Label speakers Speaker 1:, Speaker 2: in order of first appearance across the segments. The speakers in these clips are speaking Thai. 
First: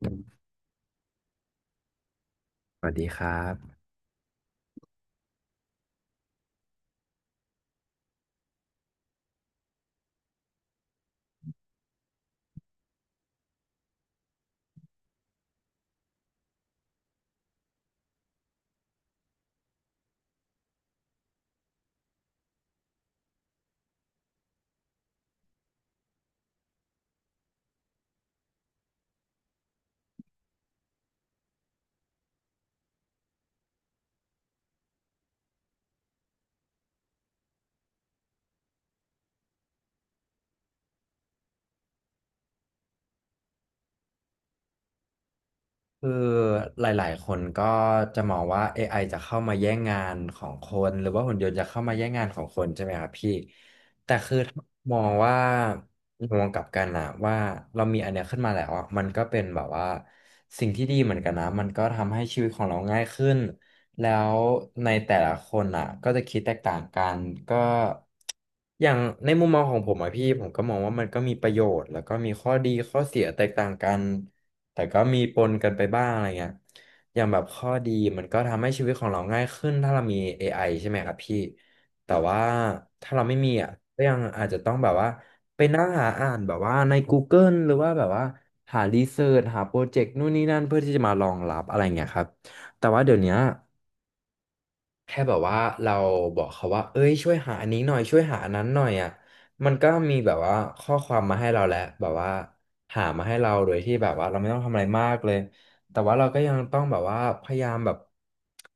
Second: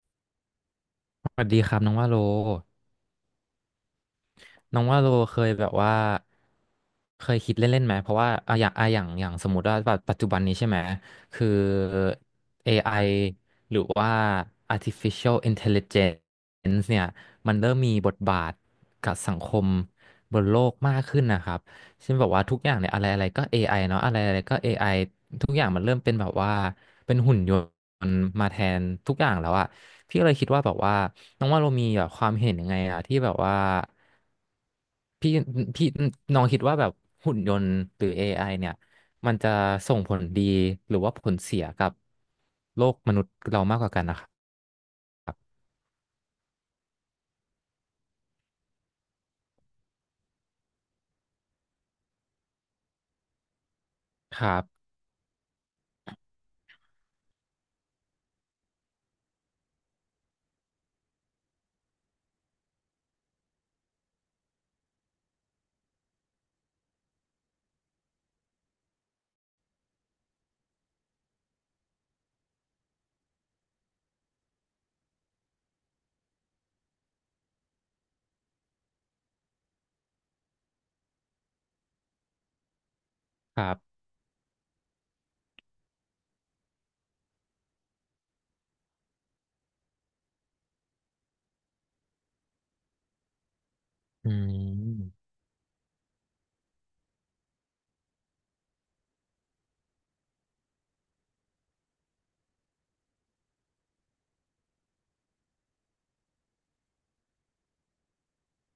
Speaker 1: ส
Speaker 2: สวัสดีครับน้องว่าโล
Speaker 1: วัสดีครับ
Speaker 2: น้องว่าโลเคยแบบว่าเคยคิดเล่นๆไหมเพราะว่าอย่างสมมติว่าปัจจุบันนี้ใช่ไหมคือ AI หรือว่า artificial intelligence เนี่ยมันเริ่มมีบทบาทกับสังคมบนโลกมากขึ้นนะครับเช่นแบบว่าทุกอย่างเนี่ยอะไรอะไรก็ AI เนาะอะไรอะไรก็ AI ทุกอย่างมันเริ่มเป็นแบบว่าเป็นหุ่นยนต์มาแทนทุกอย่างแล้วอะพี่ก็เลยคิดว่าแบบว่า น้องว่าเรามีแบบความเห็นยังไงอะที่แบบว่าพี่พี่น้องคิดว่าแบบหุ่นยนต์หรือ AI เนี่ยมันจะส่งผลดีหรือว่าผลเสียกับโลกมนุษย์เรามากกว่ากันนะครับ
Speaker 1: คือหลายๆคนก็จะมองว่า AI จะเข้ามาแย่งงานของคนหรือว่าหุ่นยนต์จะเข้ามาแย่งงานของคนใช่ไหมครับพี่
Speaker 2: ครับ
Speaker 1: มองว่ามองกลับกันนะว่าเรามีอันเนี้ยขึ้นมาแล้วอะมันก็เป็นแบบว่าสิ่งที่ดีเหมือนกันนะมันก็ทำให้ชีวิตของเราง่ายขึ้นแล้วในแต่ละคนอ่ะก็จะคิดแตกต่างกันก็อย่างในมุมมองของผมอะพี่ผมก็มองว่ามันก็มีประโยชน์แล้วก็มีข้อดีข้อเสียแตกต่างกันแต่ก็มีปนกันไปบ้างอะไรเงี้ยอย่างแบบข้อดีมันก็ทำให้ชีวิตของเราง่ายขึ้นถ้าเรามี AI ใช่ไหมครับพี่ แต่ว่าถ้าเราไม่มี
Speaker 2: ครั
Speaker 1: อ่ะ
Speaker 2: บ
Speaker 1: ก็ยังอาจจะต้องแบบว่าไปนั่งหาอ่านแบบว่าใน Google หรือว่าแบบว่าหารีเสิร์ชหาโปรเจกต์นู่นนี่นั่นเพื่อที่จะมารองรับอะไรเงี้ยครับแต่ว่าเดี๋ยวเนี้ย
Speaker 2: อื
Speaker 1: แค่
Speaker 2: ม
Speaker 1: แบบว่าเราบอกเขาว่าเอ้ยช่วยหาอันนี้หน่อยช่วยหาอันนั้นหน่อยอ่ะมันก็มีแบบว่าข้อความมาให้เราแล้วแบบว่าหามาให้เราโดยที่แบบว่าเราไม่ต้องทำอะไรมากเลยแต่ว่าเราก็ยังต้องแบบว่าพยายามแบบ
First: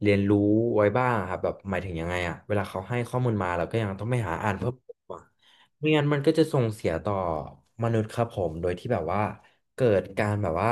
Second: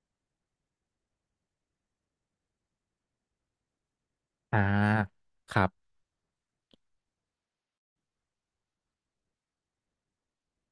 Speaker 1: เรียนรู้ไว้บ้างครับแบบหมายถึงยังไงอ่ะเวลาเขาให้ข้อมูลมาเราก็ยังต้องไปหาอ่าน
Speaker 2: อ่า
Speaker 1: เพิ่มเติมอะ
Speaker 2: ครับ
Speaker 1: ไม่งั้นมันก็จะส่งเสียต่อมนุษย์ครับผมโดยที่แบบว่าเกิดการแบบว่า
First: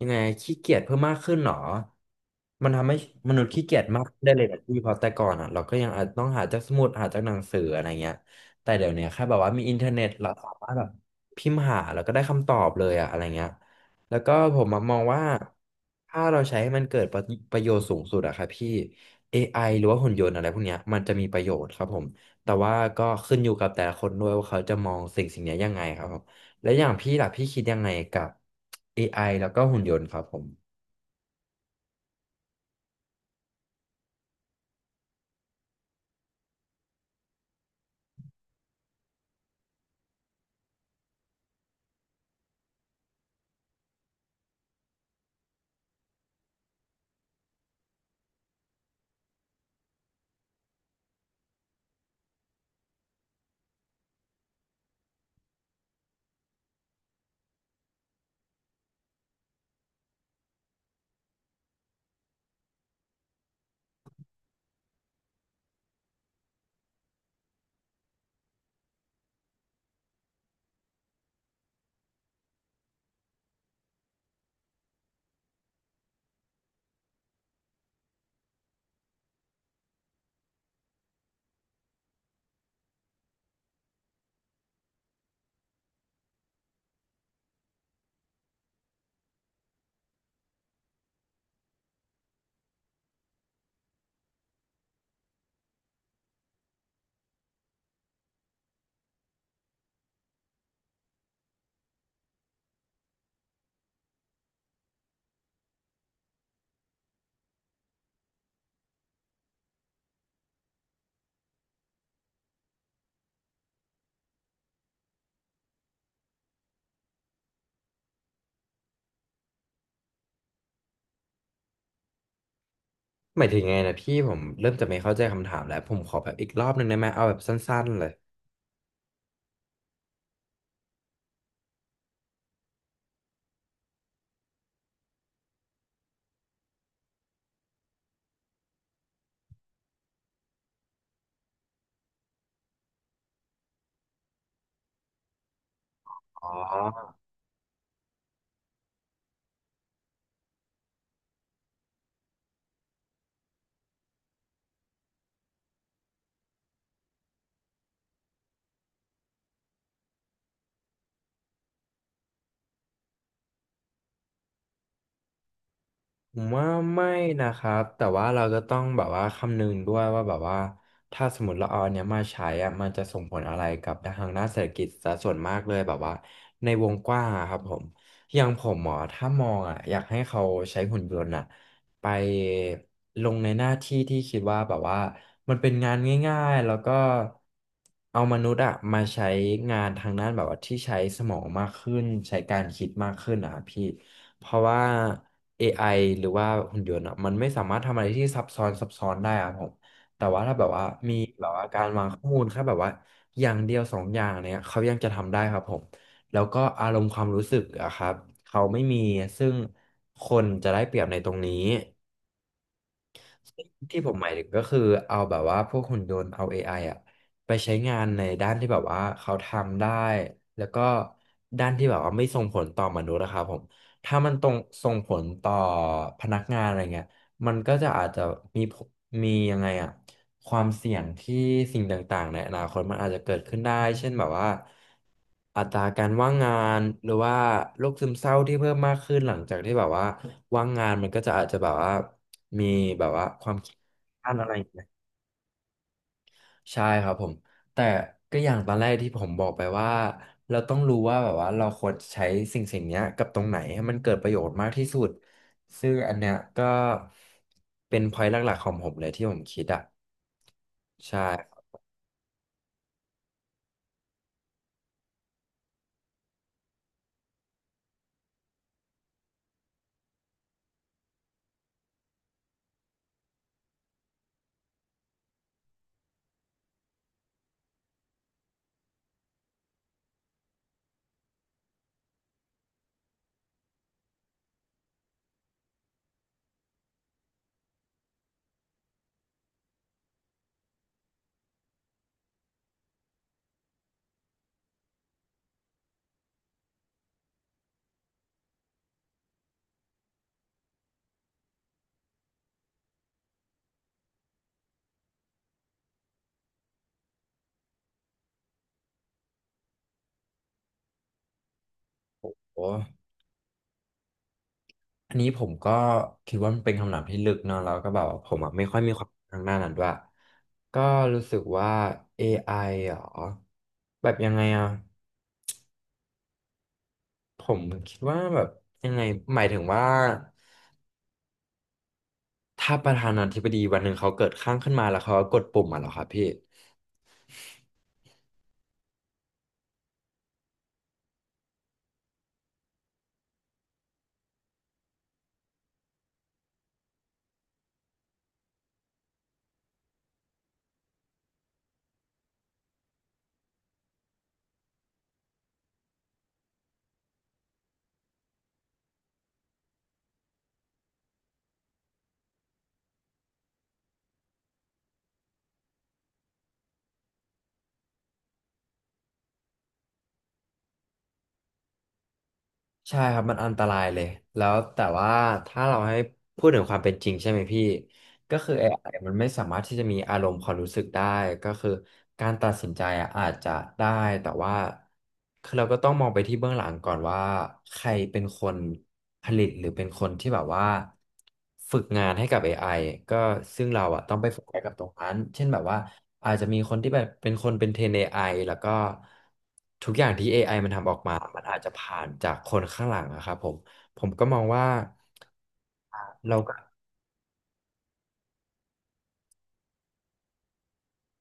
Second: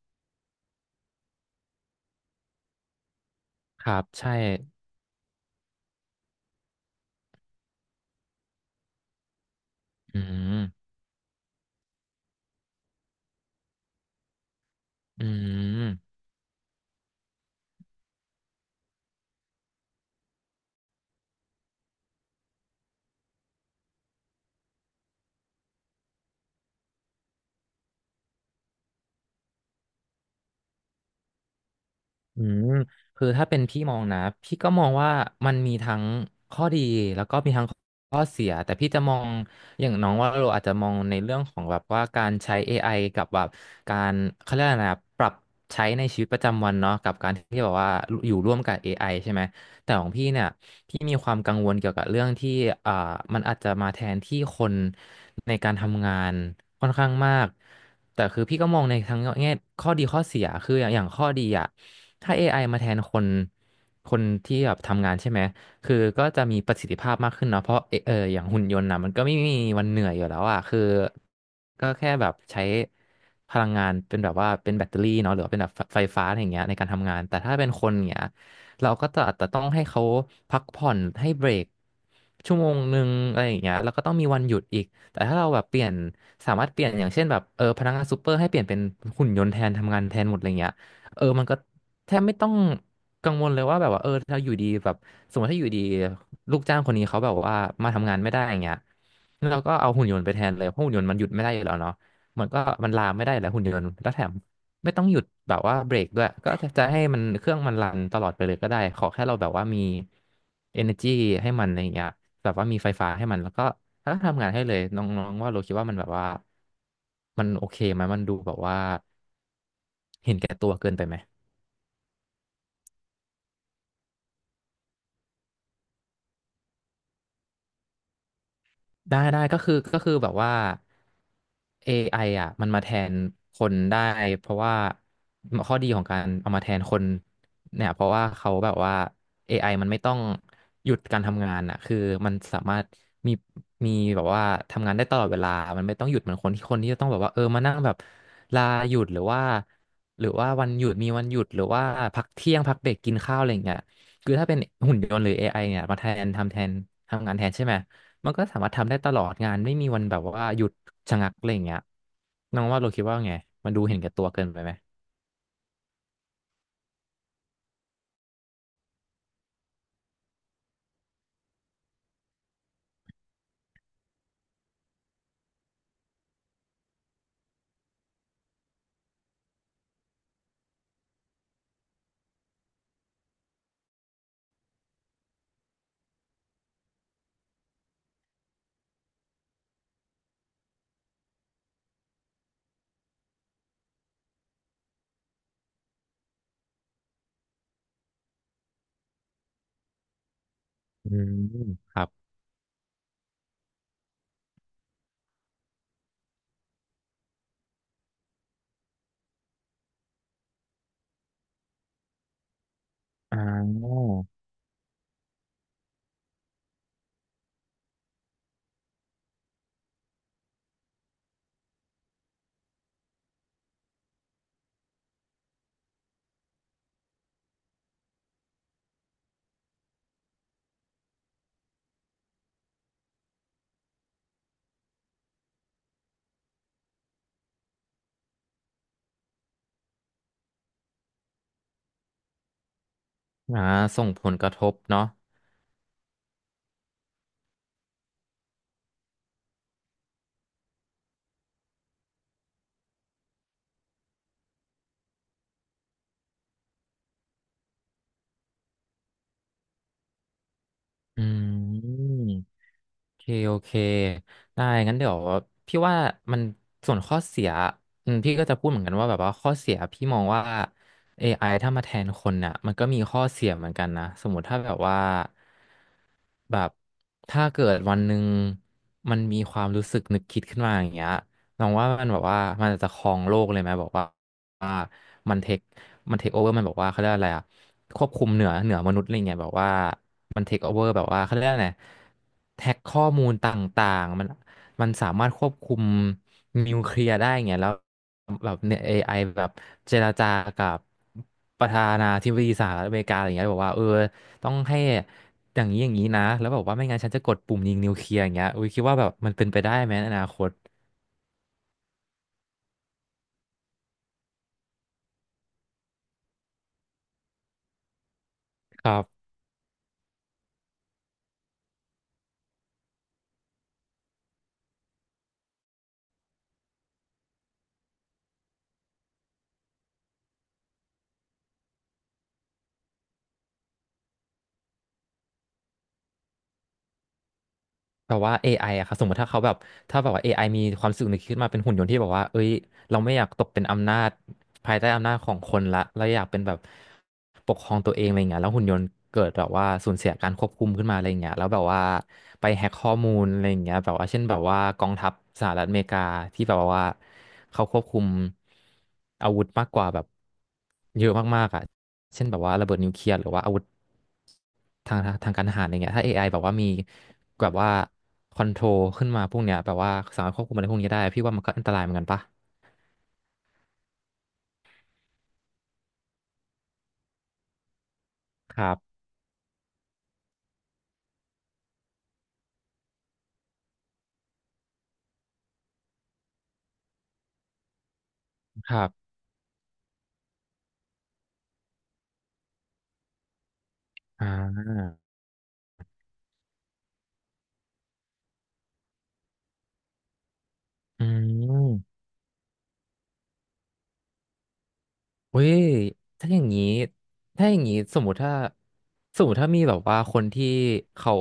Speaker 1: ยังไงขี้เกียจเพิ่มมากขึ้นหรอมันทำให้มนุษย์ขี้เกีย
Speaker 2: ค
Speaker 1: จ
Speaker 2: รั
Speaker 1: มาก
Speaker 2: บ
Speaker 1: ขึ้นได้
Speaker 2: ใช่
Speaker 1: เลยนะพี่เพราะแต่ก่อนอ่ะเราก็ยังอาจต้องหาจากสมุดหาจากหนังสืออะไรเงี้ยแต่เดี๋ยวเนี้ยแค่แบบว่ามีอินเทอร์เน็ต
Speaker 2: อื
Speaker 1: เราสา
Speaker 2: ม
Speaker 1: มารถแบบพิมพ์หาแล้วก็ได้คำตอบเลยอะอะไรเงี้ยแล้วก็ผมมองว่า
Speaker 2: อืม
Speaker 1: ถ้าเราใช้ให้มันเกิดประโยชน์สูงสุดอะครับพี่ AI หรือว่าหุ่นยนต์อะไรพวกเนี้ยมันจะมีประโยชน์ครับผม แต่ว่าก็ขึ้นอยู่กับแต่ละคนด้วยว่าเขาจะมองสิ่งสิ่งนี้ยังไงครับผมและอย่างพี่ล่ะพี่คิดยังไงกับ AI แล้วก็หุ่นยนต์ครับผม
Speaker 2: อืมคือถ้าเป็นพี่มองนะพี่ก็มองว่ามันมีทั้งข้อดีแล้วก็มีทั้งข้อเสียแต่พี่จะมองอย่างน้องว่าเราอาจจะมองในเรื่องของแบบว่าการใช้ AI กับแบบการเขาเรียกอะไรนะปรับใช้ในชีวิตประจำวันเนาะกับการที่แบบว่าอยู่ร่วมกับ AI ใช่ไหมแต่ของพี่เนี่ยพี่มีความกังวลเกี่ยวกับเรื่องที่อ่ามันอาจจะมาแทนที่คนในการทำงานค่อนข้างมากแต่คือพี่ก็มองในทั้งแง่ข้อดีข้อเสียคืออย่างข้อดีอ่ะ ถ้า AI มาแทนคน คนที่แบบทำงานใช่ไหม คือก็จะมีประสิทธิภาพมากขึ้นเนาะเพราะเอเอออย่างหุ่นยนต์นะมันก็ไม่มีวันเหนื่อยอยู่แล้วอ่ะคือก็แค่แบบใช้พลังงานเป็นแบบว่าเป็นแบตเตอรี่เนาะหรือว่าเป็นแบบไฟฟ้าอะไรอย่างเงี้ยในการทำงาน แต่ถ้าเป็นคนอย่างเงี้ยเราก็จะอาจจะต้องให้เขาพักผ่อนให้เบรกชั่วโมงหนึ่งอะไรอย่างเงี้ยแล้วก็ต้องมีวันหยุดอีก แต่ถ้าเราแบบเปลี่ยนสามารถเปลี่ยนอย่างเช่นแบบเออพนักงานซูเปอร์ให้เปลี่ยนเป็นหุ่นยนต์แทนทำงานแทนหมดอะไรเงี้ยเออมันก็ แทบไม่ต้องกังวลเลยว่าแบบว่าเออถ้าอยู่ดีแบบสมมติถ้าอยู่ดีลูกจ้างคนนี้เขาแบบว่ามาทำงานไม่ได้อย่างเงี้ยแล้วเราก็เอาหุ่นยนต์ไปแทนเลยเพราะหุ่นยนต์มันหยุดไม่ได้อยู่แล้วเนาะมันก็มันลาไม่ได้แล้วหุ่นยนต์แล้วแถมไม่ต้องหยุดแบบว่าเบรกด้วยก็จะจะให้มันเครื่องมันรันตลอดไปเลยก็ได้ขอแค่เราแบบว่ามี energy ให้มันอะไรอย่างเงี้ยแบบว่ามีไฟฟ้าให้มันแล้วก็ถ้าทำงานให้เลยน้องๆว่าเราคิดว่ามันแบบว่ามันโอเคไหมมันดูแบบว่าเห็นแก่ตัวเกินไปไหม
Speaker 1: หมายถึงไงนะพี่ผมเริ่มจะไม่เข้าใจคำถามแล้วผมขอแบบอีกรอบหนึ่งได้ไหมเอาแบบสั้นๆเลย
Speaker 2: ได้ได้ก็คือแบบว่า AI อไออ่ะมันมาแทนคนได้เพราะว่าข้อดีของการเอามาแทนคนเนี่ยเพราะว่าเขาแบบว่า AI มันไม่ต้องหยุดการทำงานอ่ะคือมันสามารถมีมีแบบว่าทำงานได้ตลอดเวลามันไม่ต้องหยุดเหมือน
Speaker 1: อ๋
Speaker 2: คนที่จะต้อง
Speaker 1: อ
Speaker 2: แบบว่าเออมานั่งแบบลาหยุดหรือว่าวันหยุดมีวันหยุดหรือว่าพักเที่ยงพักเบรกกินข้าวอะไรอย่างเงี้ยคือถ้าเป็นหุ่นยนต์หรือ AI เนี่ยมาแทนทำแทนทำงานแทนใช่ไหม มันก็สามารถทำได้ตลอดงานไม่มีวันแบบว่าหยุดชะงักอะไรอย่างเงี้ยน้องว่าเราคิดว่าไงมันดูเห็นแก่ตัวเกินไปไหม
Speaker 1: ผมว่าไม่นะครับแต่ว่าเราก็ต้องแบบว่าคำนึงด้วยว่าแบบว่าถ้าสมมติเราเอาอันเนี้ยมาใช้อะมันจะส่งผลอะไรกับทางด้านเศรษฐกิจซะส่วนมากเลยแบบว่าในวงกว้างอะครับผมอย่างผมหมอถ้ามองอ่ะอยากให้เขาใช้หุ่นยนต์อ่ะไปลงในหน้าที่ที่คิดว่าแบบว่ามันเป็นงานง่ายๆแล้วก็เอามนุษย์อ่ะมาใช้งานทางด้านแบบว่าที่ใช้สมองมากขึ้นใช้การคิดมากขึ้นอ่ะพี่ เพราะว่า AI หรือว่าหุ่นยนต์อะมันไม่สามารถทำอะไรที่ซับซ้อนซับซ้อนได้อะผม แต่ว่าถ้าแบบว่า
Speaker 2: อื
Speaker 1: มี
Speaker 2: ม
Speaker 1: แบบว่าการ
Speaker 2: ครั
Speaker 1: วาง
Speaker 2: บ
Speaker 1: ข้อมูลแค่แบบว่าอย่างเดียวสองอย่างเนี้ยเขายังจะทำได้ครับผม แล้วก็อารมณ์ความรู้สึกอะครับ เขาไม่มีซึ่งคนจะได้เปรียบในตรงนี้
Speaker 2: อ่
Speaker 1: ที่
Speaker 2: อ
Speaker 1: ผมหมายถึงก็คือเอาแบบว่าพวกหุ่นยนต์เอา AI อไออ่ะไปใช้งานในด้านที่แบบว่าเขาทำได้แล้วก็ด้านที่แบบว่าไม่ส่งผลต่อมนุษย์นะครับผมถ้ามันตรงส่งผลต่อพนักงานอะไรเงี้ยมันก็จะอาจจะมีผลมียังไงอะ ความเสี่ยงที่สิ่งต่างๆในอนาคตมันอาจจะเกิดขึ้นได้เช่นแบบว่าอัตราการว่างงานหรือว่าโรคซึมเศร้าที่เพิ่มมากขึ้นหลังจากที่แบบว่าว่างงานมันก็จะอาจจะแบบว่ามีแบบว่าความ
Speaker 2: อ่า
Speaker 1: คิด
Speaker 2: ส่งผ
Speaker 1: ด้า
Speaker 2: ล
Speaker 1: น
Speaker 2: ก
Speaker 1: อะไร
Speaker 2: ระ
Speaker 1: อ
Speaker 2: ท
Speaker 1: ย่าง
Speaker 2: บ
Speaker 1: เงี้ย
Speaker 2: เนาะ
Speaker 1: ใช่ครับผมแต่ก็อย่างตอนแรกที่ผมบอกไปว่าเราต้องรู้ว่าแบบว่าเราควรใช้สิ่งสิ่งเนี้ยกับตรงไหนให้มันเกิดประโยชน์มากที่สุดซึ่งอันเนี้ยก็เป็น point หลักๆของผมเลยที่ผมคิดอ่ะใช่
Speaker 2: อืม โอเคโอเคได้งั้นเดี๋ยวพี่ว่ามันส่วนข้อเสียอืมพี่ก็จะพูดเหมือนกันว่าแบบว่าข้อเสียพี่มองว่า AI ถ้ามาแทนคนน่ะมันก็มีข้อเสียเหมือนกันนะสมมติถ้าแบบว่าแบบถ้าเกิดวันหนึ่งมันมีความรู้สึกนึกคิดขึ้นมาอย่างเงี้ยลองว่ามันแบบว่ามันจะครองโลกเลยไหมบอกว่าว่ามันเทคมันเทคโอเวอร์มันบอกว่าเขาเรียกอะไรอะควบคุมเหนือมนุษย์อะไรเงี้ยแบบว่า มันเทคโอเวอร์แบบว่าเขาเรียกว่าไงแท็กข้อมูลต่างๆมันมันสามารถควบคุมนิวเคลียร์ได้งเงี้ยแล้วแบบเนี่ย AI แบบเจรจากับประธานาธิบดีสหรัฐอเมริกาอะไรอย่างเงี้ยบอกว่าเออต้องให้อย่างนี้อย่างนี้นะแล้วบอกว่าไม่งั้นฉันจะกดปุ่มยิงนิวเคลียร์อย่างเงี้ยอุ้ยคิดว่าแบบมันเป็นไปได้ไหมในอนาคต
Speaker 1: โอ้ อันนี้ผมก็คิดว่ามันเป็นคำถามที่ลึกเนาะแล้วก็แบบว่าผมอะไม่ค่อย
Speaker 2: ค
Speaker 1: มี
Speaker 2: รั
Speaker 1: ความรู้
Speaker 2: บ
Speaker 1: ทางด้านนั้นด้วยก็รู้สึกว่า AI เหรอแบบยังไงอ่ะผมคิดว่าแบบยังไงหมายถึงว่าถ้าประธานาธิบดีวันหนึ่งเขาเกิดข้างขึ้นมาแล้วเขาก็กดปุ่มอ่ะเหรอครับพี่
Speaker 2: แบบว่าเอไออะครับสมมติถ้าเขาแบบถ้าแบบว่าเอไ i มีความรู้สึกนึกขึ้นมาเป็นหุ่นยนต์ที่แบบว่าเอ้ยเราไม่อยากตกเป็นอำนาจภายใต้อำนาจของคนละเราอยากเป็นแบบปกครองตัวเองอะไรเงี้ยแล้วหุ่นยนต์เกิดแบบว่าสูญเสียการควบคุมขึ้นมาอะไรเงี้ยแล้วแบบว่าไปแฮ็กข้อมูลอะไรเงี้ยแบบว่าเช่นแบบว่ากองทัพสหรัฐอเมริกาที่แบบว่าเขาควบคุมอาวุธมากกว่าแบบเยอะมากๆอ่ะเช่นแบบว่าระเบิดนิวเคลียร์หรือว่าอาวุธ ทางการทหารอะไรเงี้ยถ้า AI แบบว่ามีแบบว่าคอนโทรลขึ้นมาพวกเนี้ยแบบว่าสามารถควบคุมอะไรพวกนี้ได้พี่ว่ามันก็อันตรายเหมือนกันปะ
Speaker 1: ใช่ครับมันอันตรายเลยแล้วแต่ว่าถ้าเราให้พูดถึงความเป็นจริงใช่ไหมพี่ ก็คือ
Speaker 2: ค
Speaker 1: เอ
Speaker 2: รั
Speaker 1: ไอ
Speaker 2: บ
Speaker 1: มันไม่สามารถที่จะมีอารมณ์ความรู้สึกได้ก็คือการตัดสินใจอะอาจจะได้แต่ว่าคือเราก็ต้องมองไปที่เบื้องหลังก่อนว่าใครเป็นคน
Speaker 2: ครับ
Speaker 1: ผลิตหรือเป็นคนที่แบบว่าฝึกงานให้กับ a อไอก็ซึ่งเราอะต้อง
Speaker 2: อ่
Speaker 1: ไปโฟกัสกับต
Speaker 2: า
Speaker 1: รงนั้นเช่นแบบว่าอาจจะมีคนที่แบบเป็นคนเป็นเทรนเอไอแล้วก็ทุกอย่างที่ a อไอมันทำออก
Speaker 2: อื
Speaker 1: มามันอาจจะ
Speaker 2: ม
Speaker 1: ผ่านจากคนข้างหลังอะครับผมผมก็มองว่า
Speaker 2: เว้ยถ้าอ
Speaker 1: เรา
Speaker 2: ย่าง
Speaker 1: ก็
Speaker 2: นี้ถ้าอย่างนี้สมมติถ้าสมมติถ้ามีแบบว่าคนที่เขา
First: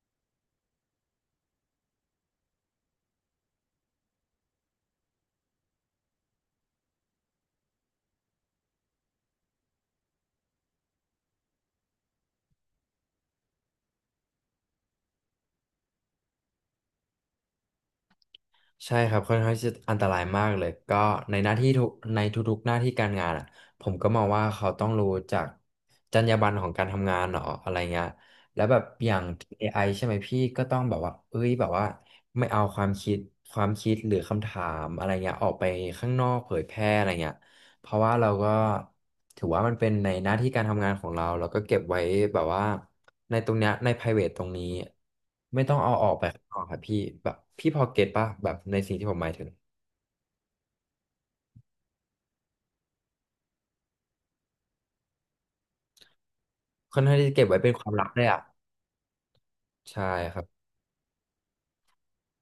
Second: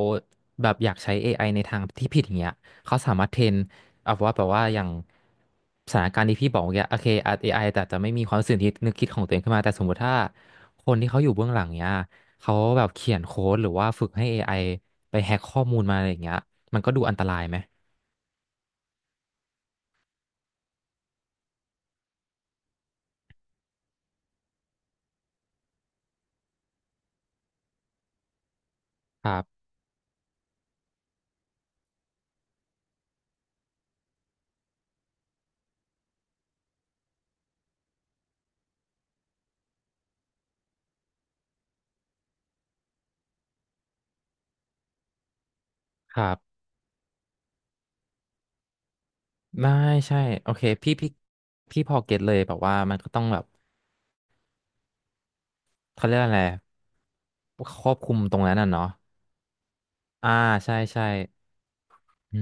Speaker 2: แบบอยากใช้ AI ในทางที่ผิดอย่างเงี้ยเขาสามารถเทรนเอาว่าแบบว่าอย่างสถานการณ์ที่พี่บอกเมื่อกี้โอเคอาจเอไอแต่จะไม่มีความสื่อที่นึกคิดของตัวเองขึ้นมาแต่สมมติถ้าคนที่เขาอยู่เบื้องหลังเนี้ยเขาแบบเขียนโค้ดหรือว่าฝึกให้ AI ไอไปแฮ็กข้อมูลมาอะไรอย่างเงี้ยมันก็ดูอันตรายไหม
Speaker 1: ใช่ครับค่อนข้างที่จะอันตรายมากเลยก็ในหน้าที่ทุกในทุกๆหน้าที่การงานอ่ะผมก็มองว่าเขาต้องรู้จากจรรยาบรรณของการทำงานเนาะอะไรเงี้ยแล้วแบบอย่าง
Speaker 2: ครับ
Speaker 1: AI ใช่ไหมพี่ก็ต้องแบบว่าเอ้ยแบบว่าไม่เอาความคิดหรือคำถามอะไรเงี้ยออกไปข้างนอกเผยแพร่อะไรเงี้ย เพราะว่าเราก็ถือว่ามันเป็นในหน้าที่การทำงานของเราเราก็เก็บไว้แบบว่าในตรงเนี้ยใน private ตรงนี้ไม่ต้องเอาออก
Speaker 2: ค
Speaker 1: ไป
Speaker 2: รั
Speaker 1: ข้างน
Speaker 2: บ
Speaker 1: อกครับพี่แบบพี่พอเก็ตป่ะแบบในสิ่งที่ผมหมายถึง
Speaker 2: ไม่ใช่โอเคพี่พี่พอเก็ตเลยแบบว่ามันก็ต้องแบบเขาเรียกอะไร
Speaker 1: ค่อนข้างที่จะเก็บไว้เป็น
Speaker 2: ค
Speaker 1: ค
Speaker 2: ร
Speaker 1: วา
Speaker 2: อ
Speaker 1: ม
Speaker 2: บ
Speaker 1: ลั
Speaker 2: ค
Speaker 1: บ
Speaker 2: ลุม
Speaker 1: เลย
Speaker 2: ตร
Speaker 1: อ่ะ
Speaker 2: งนั้นน่ะเนาะ
Speaker 1: ใช่
Speaker 2: อ่า
Speaker 1: ครับ
Speaker 2: ใช่ใช่อื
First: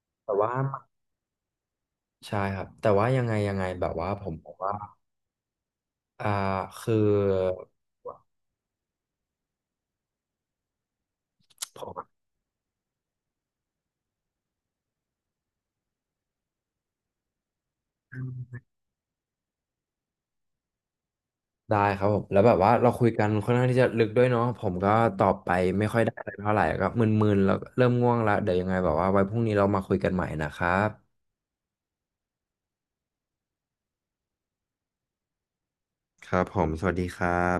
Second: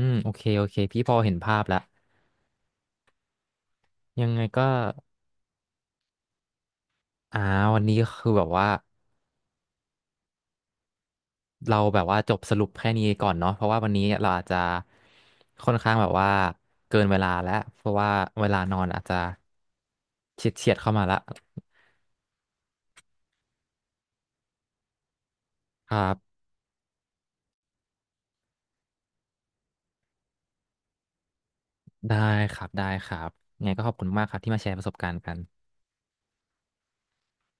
Speaker 2: มโอ
Speaker 1: แต่
Speaker 2: เค
Speaker 1: ว่า
Speaker 2: โอเคพี่พอเห็นภาพแล้ว
Speaker 1: ใช่ครับแต่ว่ายังไงแบบว่าผ
Speaker 2: ยัง
Speaker 1: ม
Speaker 2: ไง
Speaker 1: บอก
Speaker 2: ก็
Speaker 1: ว่าอ่าคือ
Speaker 2: อ่าวันนี้คือแบบว่า
Speaker 1: ผ
Speaker 2: เราแบบ
Speaker 1: ม
Speaker 2: ว่าจบสรุปแค่นี้ก่อนเนาะเพราะว่าวันนี้เราอาจจะค่อนข้างแบบว่าเกินเวลาแล้วเพราะว่าเวลานอนอาจจะเฉียดเข้ามาละ
Speaker 1: ได้ครับผมแล้วแบบว่าเราคุยกันค่อนข้างที่จะลึกด้วยเนาะผมก็ตอบไปไม่
Speaker 2: ค
Speaker 1: ค่อย
Speaker 2: รั
Speaker 1: ได้อะไร
Speaker 2: บ
Speaker 1: เท่าไหร่ก็มึนๆแล้วเริ่มง่วงละเดี๋ยวยังไงแบบว่าไว้พรุ่งนี้เรามาคุยกันใหม่นะครับ
Speaker 2: ได้ครับได้ครับยังไงก็ขอบคุณมากครับที่มาแชร์ประสบการณ์กัน
Speaker 1: ครับผมสวัสดีครับ